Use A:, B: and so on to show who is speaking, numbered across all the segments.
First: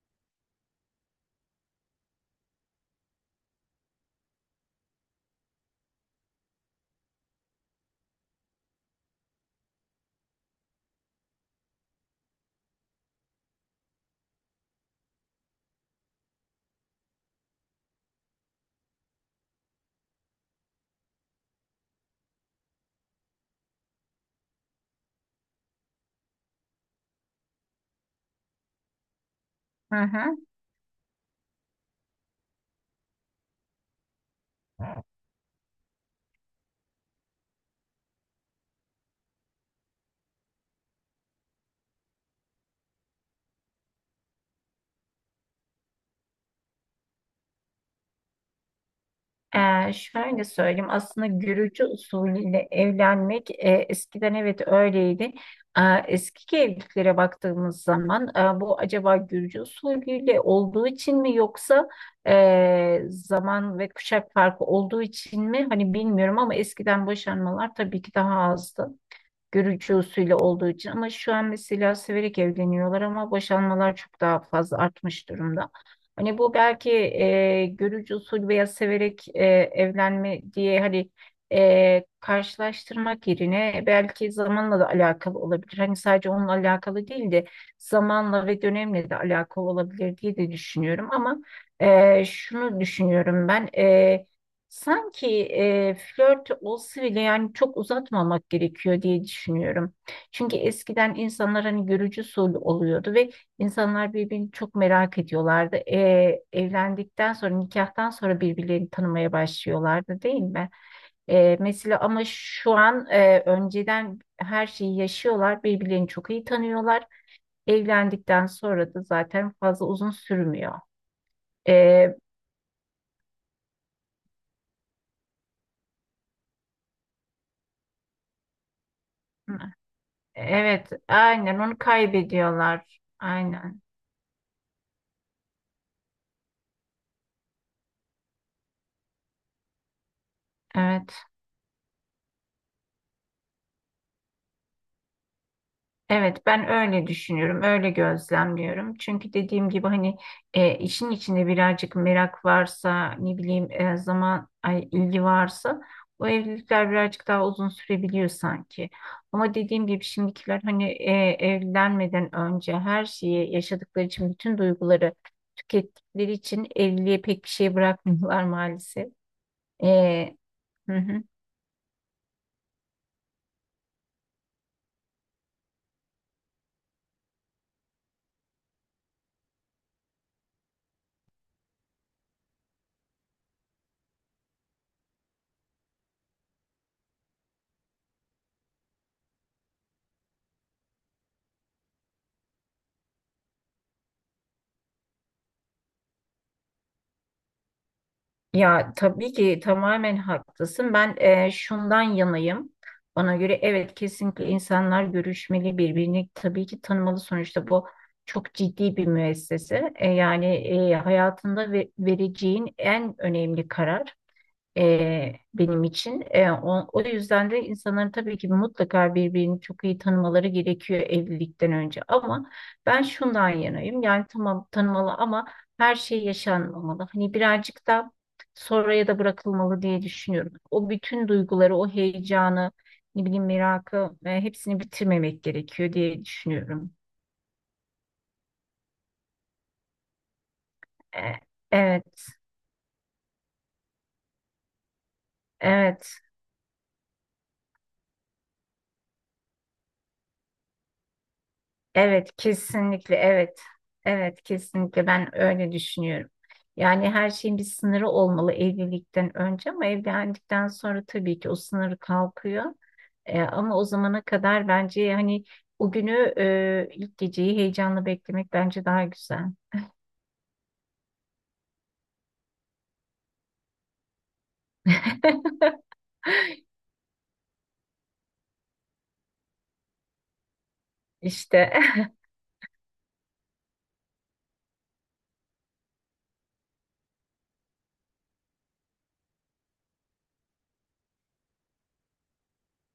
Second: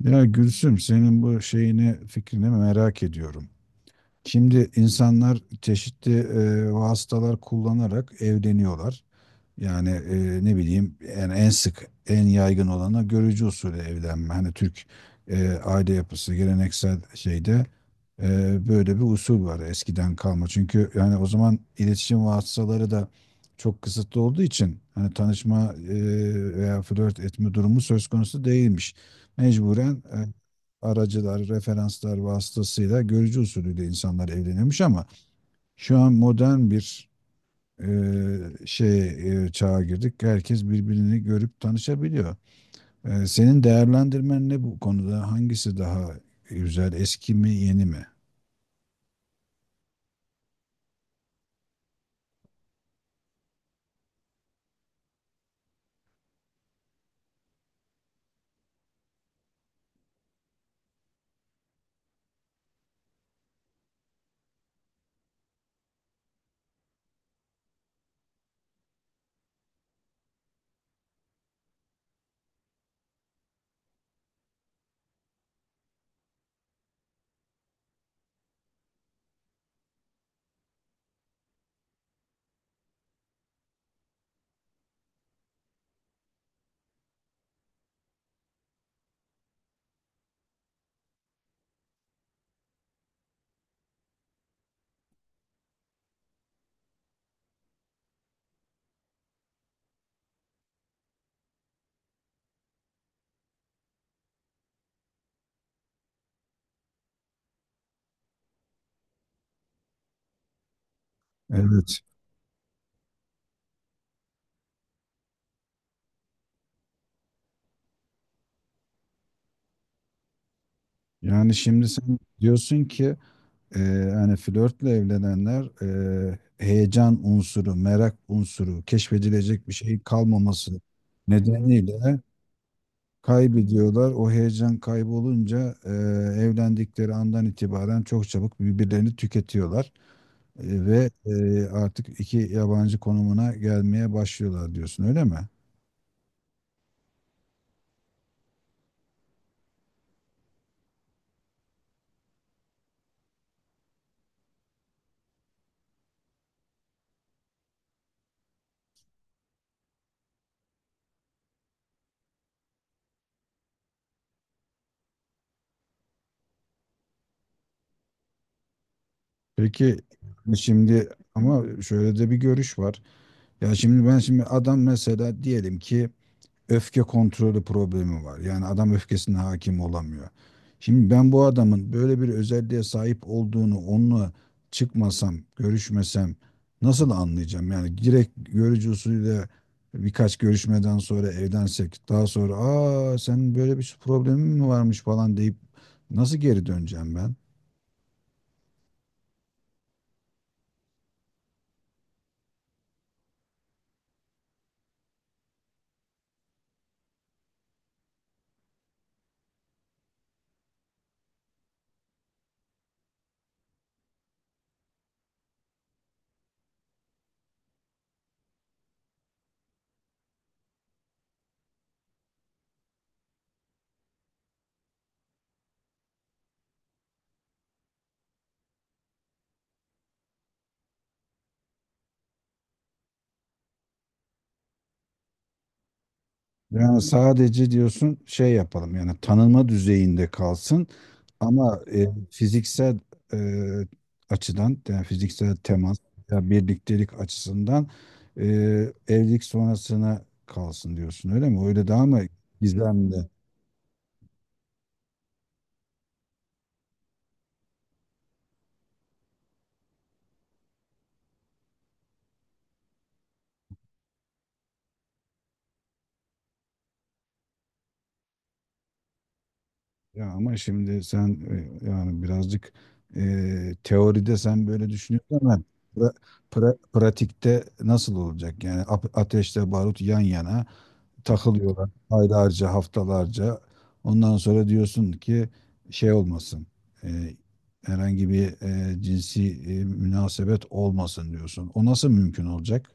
A: Ya Gülsüm, senin bu şeyini fikrini merak ediyorum. Şimdi insanlar çeşitli vasıtalar kullanarak evleniyorlar. Yani ne bileyim yani en sık en yaygın olanı görücü usulü evlenme. Hani Türk aile yapısı geleneksel şeyde, böyle bir usul var eskiden kalma. Çünkü yani o zaman iletişim vasıtaları da çok kısıtlı olduğu için hani tanışma veya flört etme durumu söz konusu değilmiş. Mecburen
B: Hı hı.
A: aracılar, referanslar vasıtasıyla görücü usulüyle insanlar evleniyormuş ama şu an modern bir e, şey çağa girdik. Herkes birbirini görüp tanışabiliyor. Senin değerlendirmen ne bu konuda? Hangisi daha güzel? Eski mi, yeni mi?
B: Şöyle söyleyeyim aslında görücü usulüyle evlenmek eskiden evet öyleydi. Ee, Eski evliliklere baktığımız zaman bu acaba görücü usulüyle olduğu için mi yoksa zaman ve kuşak farkı olduğu için mi hani bilmiyorum ama eskiden boşanmalar tabii ki daha azdı. Görücü usulü olduğu için ama şu an mesela severek evleniyorlar ama boşanmalar çok daha fazla artmış durumda. Hani bu belki görücü usulü veya severek evlenme diye hani karşılaştırmak yerine belki zamanla da alakalı olabilir. Hani sadece onunla alakalı değil de zamanla ve dönemle de alakalı olabilir diye de düşünüyorum ama şunu düşünüyorum ben. Sanki flört olsa bile yani çok uzatmamak gerekiyor diye düşünüyorum. Çünkü eskiden insanlar hani görücü usulü oluyordu ve insanlar birbirini çok merak ediyorlardı. Evlendikten sonra nikahtan sonra birbirlerini tanımaya başlıyorlardı, değil mi?
A: Evet.
B: Mesela ama şu an önceden her şeyi yaşıyorlar, birbirlerini çok iyi tanıyorlar. Evlendikten sonra da zaten fazla uzun sürmüyor.
A: Yani şimdi
B: E,
A: sen diyorsun ki e, hani flörtle evlenenler, heyecan unsuru, merak unsuru, keşfedilecek bir şey kalmaması
B: Evet, aynen onu
A: nedeniyle
B: kaybediyorlar. Aynen.
A: kaybediyorlar. O heyecan kaybolunca evlendikleri andan itibaren çok çabuk birbirlerini tüketiyorlar. Ve
B: Evet.
A: artık iki yabancı konumuna gelmeye başlıyorlar diyorsun, öyle mi?
B: Evet, ben öyle düşünüyorum, öyle gözlemliyorum. Çünkü dediğim gibi hani işin içinde birazcık merak varsa, ne bileyim zaman ay, ilgi varsa o evlilikler birazcık daha uzun sürebiliyor sanki. Ama dediğim gibi şimdikiler hani evlenmeden önce her şeyi yaşadıkları için bütün duyguları tükettikleri için evliliğe pek bir şey bırakmıyorlar maalesef.
A: Peki
B: E, hı
A: şimdi
B: hı.
A: ama şöyle de bir görüş var. Ya şimdi ben şimdi adam mesela diyelim ki öfke kontrolü problemi var. Yani adam öfkesine hakim olamıyor. Şimdi ben bu adamın böyle bir özelliğe sahip olduğunu onunla çıkmasam, görüşmesem nasıl anlayacağım? Yani direkt görücü usulüyle birkaç görüşmeden sonra evlensek daha sonra aa sen böyle bir problemin mi varmış falan deyip nasıl geri döneceğim ben?
B: Ya tabii ki tamamen haklısın. Ben şundan yanayım. Bana göre evet kesinlikle insanlar görüşmeli birbirini tabii ki tanımalı. Sonuçta bu çok ciddi bir müessese. Yani hayatında vereceğin en önemli karar benim için. O yüzden de insanların tabii ki mutlaka birbirini çok iyi tanımaları gerekiyor evlilikten önce. Ama ben şundan yanayım. Yani tamam tanımalı ama her şey yaşanmamalı. Hani birazcık da sonraya da bırakılmalı diye düşünüyorum. O bütün duyguları, o heyecanı, ne bileyim merakı hepsini bitirmemek gerekiyor diye düşünüyorum.
A: Yani sadece diyorsun şey yapalım yani tanınma düzeyinde kalsın
B: E,
A: ama
B: evet,
A: fiziksel e, açıdan yani fiziksel temas
B: evet.
A: ya birliktelik açısından e, evlilik sonrasına kalsın diyorsun, öyle mi? Öyle daha mı
B: Evet,
A: gizemli?
B: kesinlikle evet. Evet, kesinlikle ben öyle düşünüyorum. Yani her şeyin bir sınırı olmalı evlilikten önce ama evlendikten sonra tabii ki o sınır kalkıyor. Ama o zamana kadar bence hani o günü ilk geceyi heyecanla beklemek bence daha güzel.
A: Ya ama şimdi sen, yani birazcık teoride sen böyle düşünüyorsun ama pra- pratikte nasıl olacak? Yani ateşle barut yan yana.
B: İşte
A: Takılıyorlar aylarca, haftalarca. Ondan sonra diyorsun ki şey olmasın, e, herhangi bir cinsi münasebet olmasın diyorsun. O nasıl mümkün olacak?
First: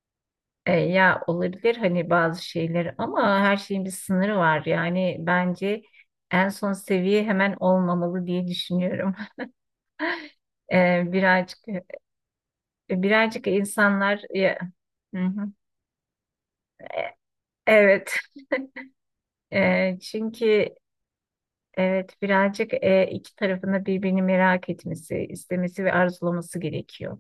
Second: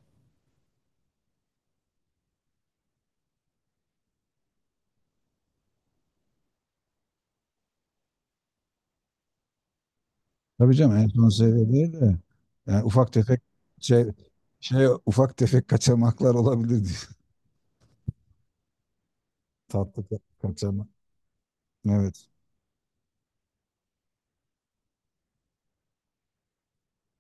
B: ya olabilir hani bazı şeyler ama her şeyin bir sınırı var. Yani bence en son seviye hemen olmamalı diye düşünüyorum.
A: Tabii canım
B: Ee,
A: en son
B: birazcık
A: seviye
B: e,
A: değil de yani ufak tefek
B: birazcık
A: şey,
B: insanlar ya, hı
A: ufak
B: hı.
A: tefek kaçamaklar olabilir
B: E-
A: diyor.
B: Evet.
A: Tatlı
B: Çünkü
A: kaçamak.
B: evet
A: Evet.
B: birazcık iki tarafında birbirini merak etmesi, istemesi ve arzulaması gerekiyor.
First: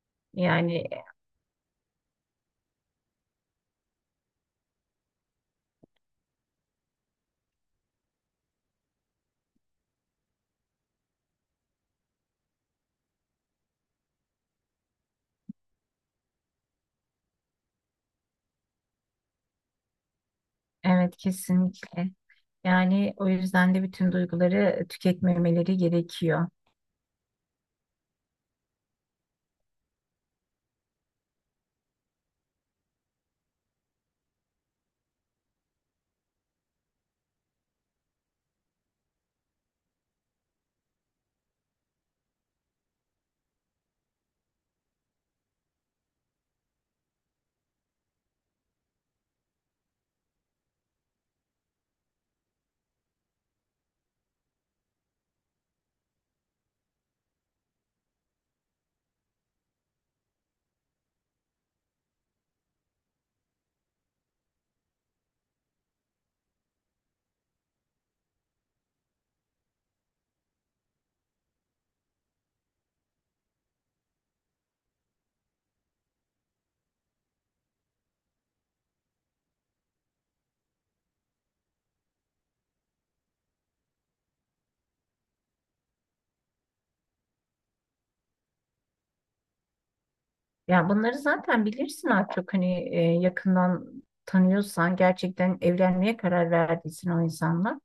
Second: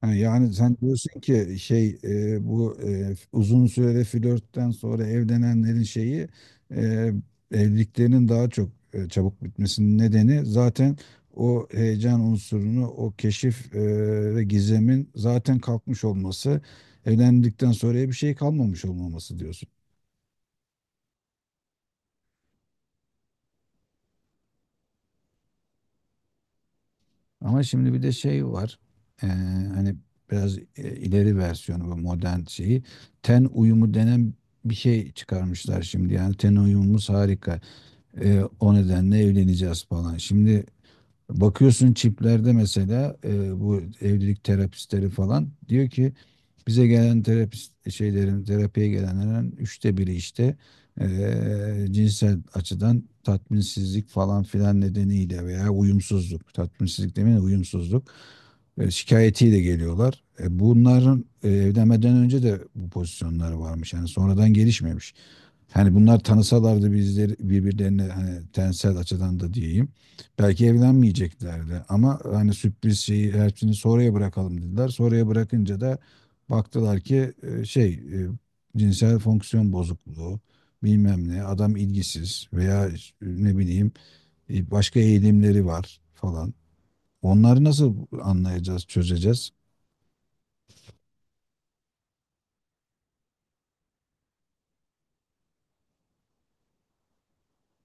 A: Ha, yani sen
B: Yani
A: diyorsun ki şey, bu uzun süreli flörtten sonra evlenenlerin şeyi, e, evliliklerinin daha çok çabuk bitmesinin nedeni zaten o heyecan unsurunu, o keşif ve gizemin zaten kalkmış olması, evlendikten sonra bir şey kalmamış olmaması diyorsun.
B: evet kesinlikle. Yani o yüzden de bütün duyguları tüketmemeleri gerekiyor.
A: Ama şimdi bir de şey var. Ee, Hani biraz ileri versiyonu bu modern şeyi. Ten uyumu denen bir şey çıkarmışlar şimdi. Yani ten uyumumuz harika. O nedenle evleneceğiz falan. Şimdi bakıyorsun çiplerde mesela bu evlilik terapistleri falan diyor ki bize gelen terapist şeylerin, terapiye gelenlerin 1/3'ü işte cinsel açıdan tatminsizlik falan filan nedeniyle veya uyumsuzluk, tatminsizlik demeyin uyumsuzluk şikayetiyle geliyorlar. Bunların evlenmeden önce de bu pozisyonları varmış. Yani sonradan gelişmemiş. Hani bunlar tanısalardı bizleri birbirlerine hani tensel açıdan da diyeyim. Belki evlenmeyeceklerdi ama hani sürpriz şeyi her şeyini sonraya bırakalım dediler. Sonraya bırakınca da baktılar ki şey, cinsel fonksiyon bozukluğu bilmem ne adam ilgisiz veya ne bileyim başka eğilimleri var falan. Onları nasıl anlayacağız, çözeceğiz?
B: Yani bunları zaten bilirsin artık hani yakından tanıyorsan gerçekten evlenmeye karar verdiysen o insanla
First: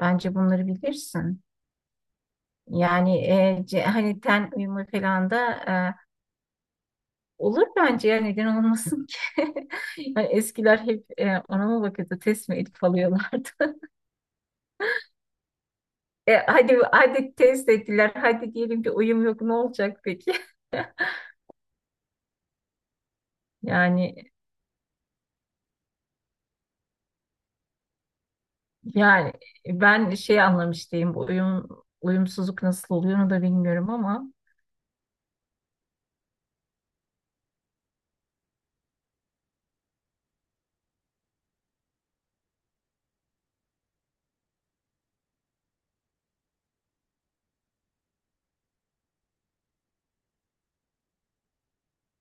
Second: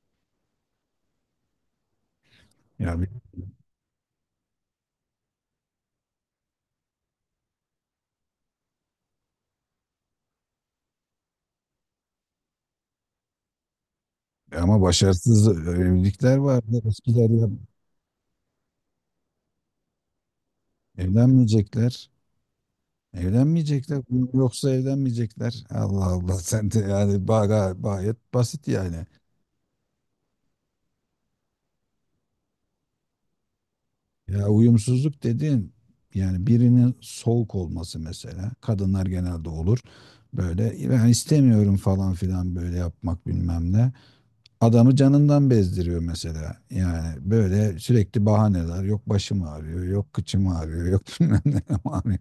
B: bence bunları bilirsin.
A: Ya,
B: Yani hani ten uyumu falan da e, olur bence ya, neden olmasın ki? Yani eskiler hep ona mı bakıyordu, test mi edip alıyorlardı?
A: ama başarısız evlilikler
B: Hadi
A: vardı. Eskiler
B: hadi
A: ya
B: test ettiler, hadi diyelim ki uyum yok, ne olacak peki?
A: evlenmeyecekler. Evlenmeyecekler.
B: Yani
A: Yoksa evlenmeyecekler. Allah Allah, sen de yani gayet basit yani.
B: yani ben şey anlamış değilim, bu uyum uyumsuzluk nasıl oluyor onu da bilmiyorum ama
A: Ya uyumsuzluk dediğin yani birinin soğuk olması mesela. Kadınlar genelde olur. Böyle ben istemiyorum falan filan böyle yapmak bilmem ne. Adamı canından bezdiriyor mesela. Yani böyle sürekli bahaneler. Yok başım ağrıyor, yok kıçım ağrıyor, yok bilmem ne ağrıyor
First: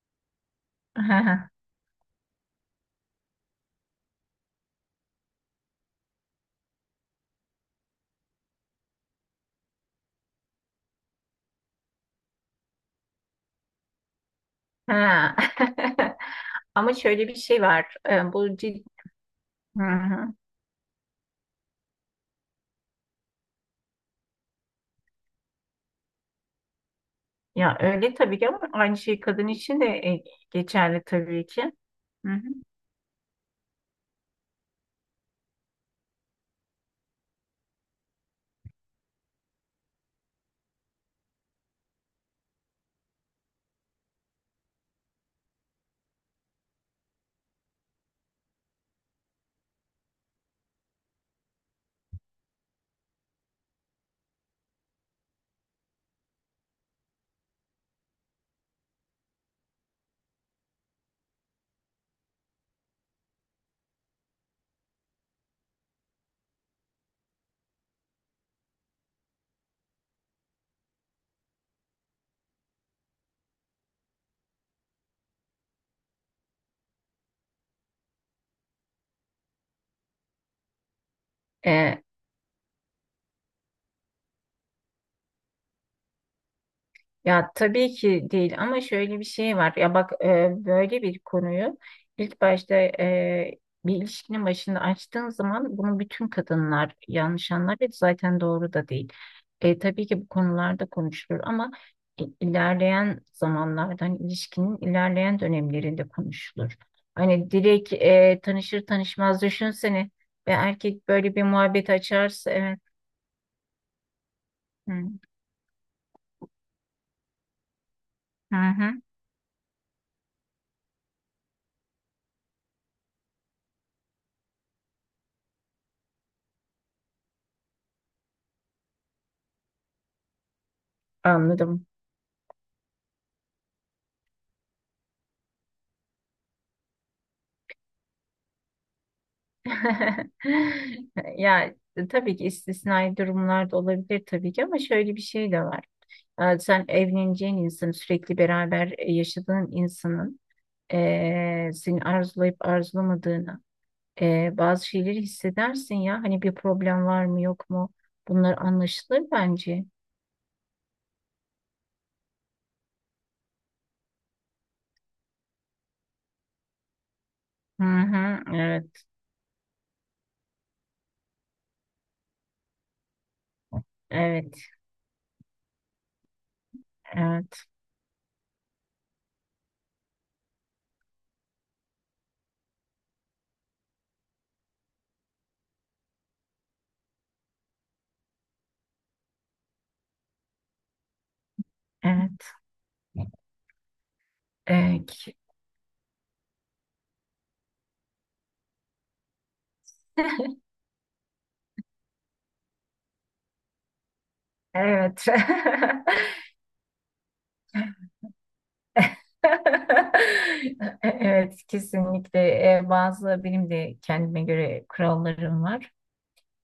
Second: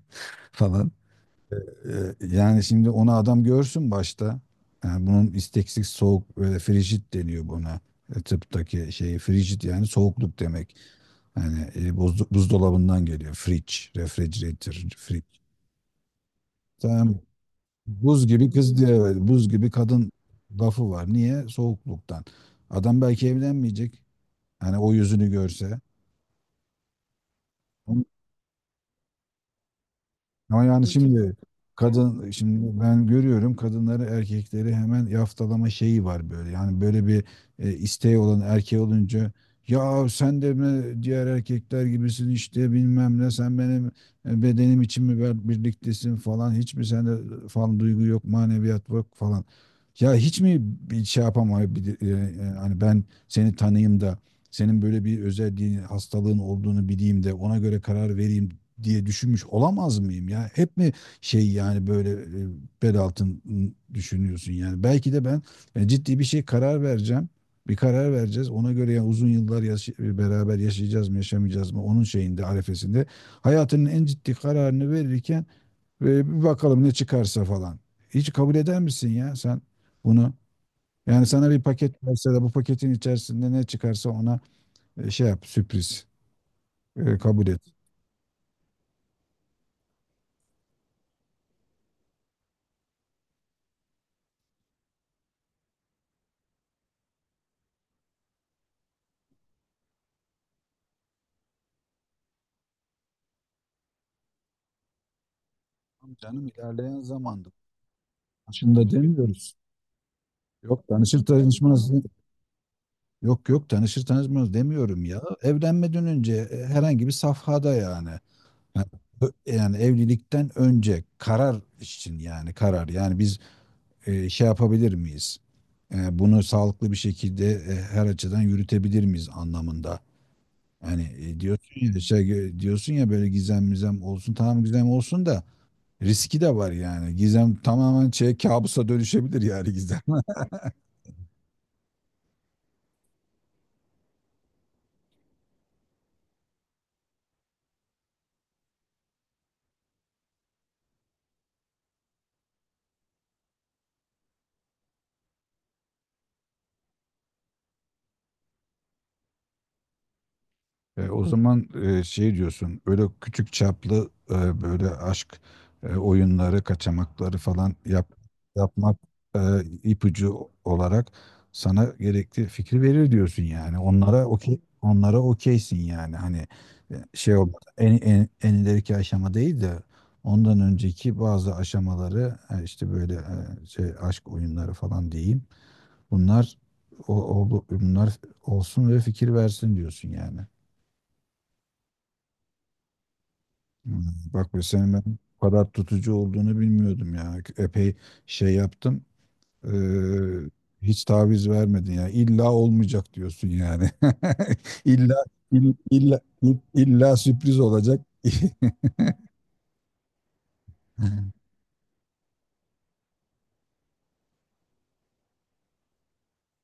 A: falan. Yani şimdi onu adam görsün başta. Yani bunun isteksiz soğuk böyle frijit deniyor buna. Tıptaki şeyi frijit yani soğukluk demek. Yani, buzdolabından geliyor. Fridge, refrigerator, fridge.
B: ha. Ama
A: Tamam.
B: şöyle bir şey var
A: Buz
B: E,
A: gibi
B: bu
A: kız
B: cid...
A: diye böyle, buz gibi
B: Hı
A: kadın
B: hı.
A: lafı var. Niye? Soğukluktan. Adam belki evlenmeyecek. Hani o yüzünü görse.
B: Ya öyle tabii ki ama aynı şey kadın için de
A: Ama yani Ülke,
B: geçerli
A: şimdi
B: tabii ki.
A: kadın,
B: Hı hı.
A: şimdi ben görüyorum kadınları erkekleri hemen yaftalama şeyi var böyle. Yani böyle bir isteği olan erkeği olunca ya sen de mi diğer erkekler gibisin işte bilmem ne sen benim bedenim için mi birliktesin falan hiç mi sende falan duygu yok maneviyat yok falan. Ya hiç mi bir şey yapamayabilir, hani ben seni tanıyayım da senin böyle bir özelliğin hastalığın olduğunu bileyim de ona göre karar vereyim diye düşünmüş olamaz mıyım ya? Hep mi şey yani böyle, bel altın düşünüyorsun yani? Belki de ben ciddi bir şey karar vereceğim. Bir karar vereceğiz. Ona göre yani uzun yıllar beraber yaşayacağız mı, yaşamayacağız mı? Onun şeyinde, arefesinde. Hayatının en ciddi kararını verirken bir bakalım ne çıkarsa falan. Hiç kabul eder misin ya sen bunu? Yani sana bir
B: E,
A: paket verse de bu paketin içerisinde ne çıkarsa ona şey yap, sürpriz. Kabul
B: Ya
A: et.
B: tabii ki değil ama şöyle bir şey var. Ya bak böyle bir konuyu ilk başta bir ilişkinin başında açtığın zaman bunu bütün kadınlar yanlış anlar ve zaten doğru da değil. Tabii ki bu konularda konuşulur ama ilerleyen zamanlarda hani ilişkinin ilerleyen dönemlerinde
A: Tamam canım,
B: konuşulur.
A: ilerleyen zamanda.
B: Hani direkt tanışır
A: Başında
B: tanışmaz
A: demiyoruz.
B: düşünsene ve
A: Yok,
B: erkek
A: tanışır
B: böyle bir
A: tanışmaz.
B: muhabbet açarsa, evet.
A: Yok yok, tanışır tanışmaz
B: Hı
A: demiyorum ya. Evlenmeden önce herhangi bir safhada yani.
B: hı.
A: Yani
B: hı.
A: yani evlilikten önce karar için yani karar. Yani biz şey yapabilir miyiz? Bunu sağlıklı bir şekilde her açıdan yürütebilir miyiz anlamında. Yani, diyorsun
B: Anladım.
A: ya şey, diyorsun ya böyle gizem mizem olsun, tamam gizem olsun da riski de var yani. Gizem tamamen şey kabusa dönüşebilir yani gizem.
B: Ya tabii ki istisnai durumlar da olabilir tabii ki ama şöyle bir şey de var. Sen evleneceğin insanın, sürekli beraber yaşadığın insanın seni arzulayıp arzulamadığını, bazı şeyleri hissedersin ya. Hani bir problem var mı yok mu? Bunlar anlaşılır bence.
A: O zaman, şey diyorsun, öyle küçük çaplı, böyle aşk oyunları, kaçamakları falan
B: Hı
A: yap,
B: hı,
A: yapmak
B: evet,
A: e, ipucu olarak sana gerekli fikri verir diyorsun yani. Onlara okey,
B: evet,
A: onlara okeysin yani. Hani şey
B: evet,
A: olmadan en ileriki aşama değil de ondan önceki bazı aşamaları, işte böyle, şey aşk oyunları falan diyeyim. Bunlar o, bunlar olsun ve fikir versin diyorsun yani.
B: evet,
A: Hmm, Bak bu senin ben
B: evet.
A: bu kadar tutucu olduğunu bilmiyordum ya. Epey şey yaptım. eee, Hiç taviz vermedin ya. İlla olmayacak diyorsun yani. İlla,
B: Evet.
A: illa illa sürpriz olacak.
B: Evet, kesinlikle. Bazı benim de kendime göre kurallarım var,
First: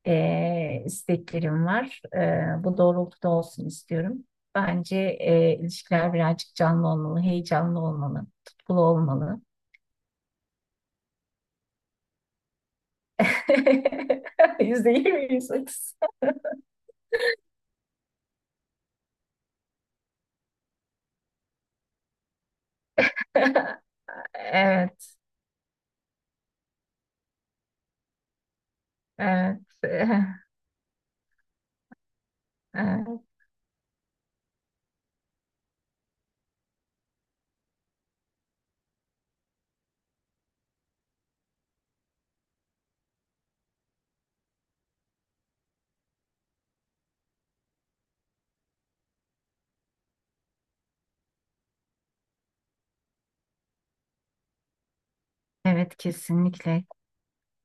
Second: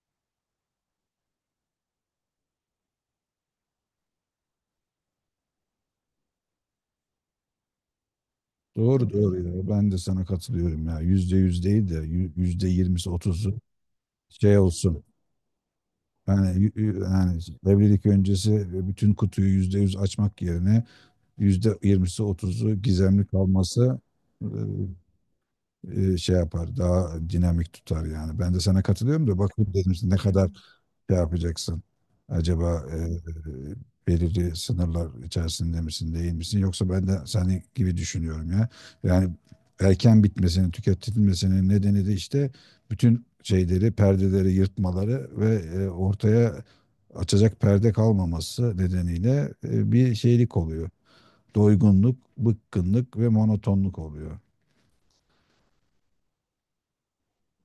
B: isteklerim var. Bu doğrultuda olsun istiyorum. Bence ilişkiler birazcık canlı olmalı, heyecanlı olmalı, tutkulu
A: Doğru doğru
B: olmalı.
A: ya. Ben de sana katılıyorum ya. %100 değil de %20'si otuzu şey
B: Yüzde
A: olsun.
B: yirmi, %30.
A: Yani, yani evlilik öncesi bütün kutuyu %100 açmak yerine %20'si otuzu gizemli kalması, e,
B: Evet,
A: şey yapar, daha dinamik tutar yani. Ben de sana katılıyorum da
B: evet,
A: bakayım dedim işte ne kadar şey yapacaksın. Acaba
B: evet,
A: belirli sınırlar içerisinde misin, değil misin? Yoksa ben de seni gibi düşünüyorum ya. Yani erken bitmesinin, tüketilmesinin nedeni de işte bütün şeyleri, perdeleri yırtmaları ve ortaya açacak perde kalmaması nedeniyle bir şeylik oluyor. Doygunluk, bıkkınlık ve monotonluk oluyor.
B: evet, kesinlikle.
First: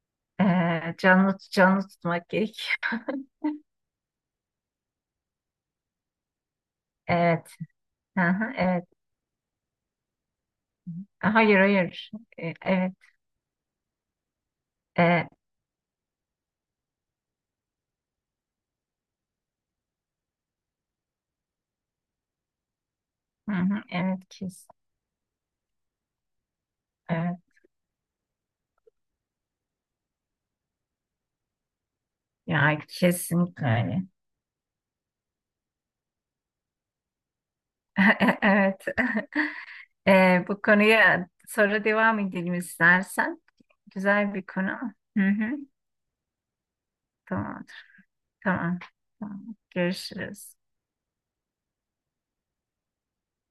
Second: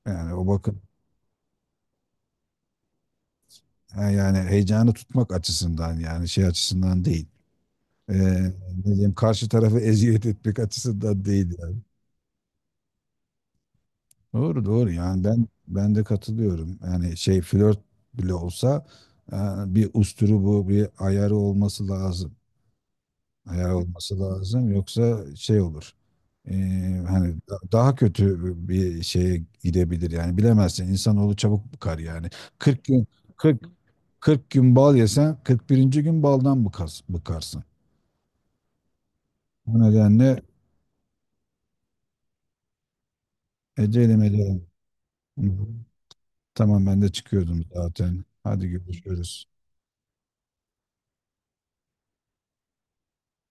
A: Yani o bakın,
B: Canlı canlı tutmak gerek.
A: yani heyecanı tutmak açısından yani şey açısından değil.
B: Evet,
A: Ee,
B: aha,
A: Ne
B: evet.
A: diyeyim karşı tarafı eziyet etmek açısından değil
B: Hayır,
A: yani.
B: hayır. Evet.
A: Doğru doğru yani
B: E,
A: ben de katılıyorum. Yani şey flört bile olsa e, bir usturu bu bir ayarı olması lazım.
B: hı
A: Ayarı
B: hı,
A: olması
B: evet.
A: lazım yoksa şey olur. Hani
B: Evet.
A: daha kötü bir şeye gidebilir yani bilemezsin insanoğlu çabuk bıkar yani.
B: Ya
A: 40 gün, 40
B: kesinlikle öyle.
A: 40 gün bal yesen, 41. gün baldan bıkarsın.
B: Evet.
A: Bu nedenle
B: Bu konuya sonra devam edelim istersen.
A: ecelim
B: Güzel bir
A: ederim.
B: konu. Hı
A: Hı
B: hı,
A: hı. Tamam ben de çıkıyordum
B: tamamdır.
A: zaten. Hadi
B: Tamam.
A: görüşürüz.
B: Tamam. Görüşürüz.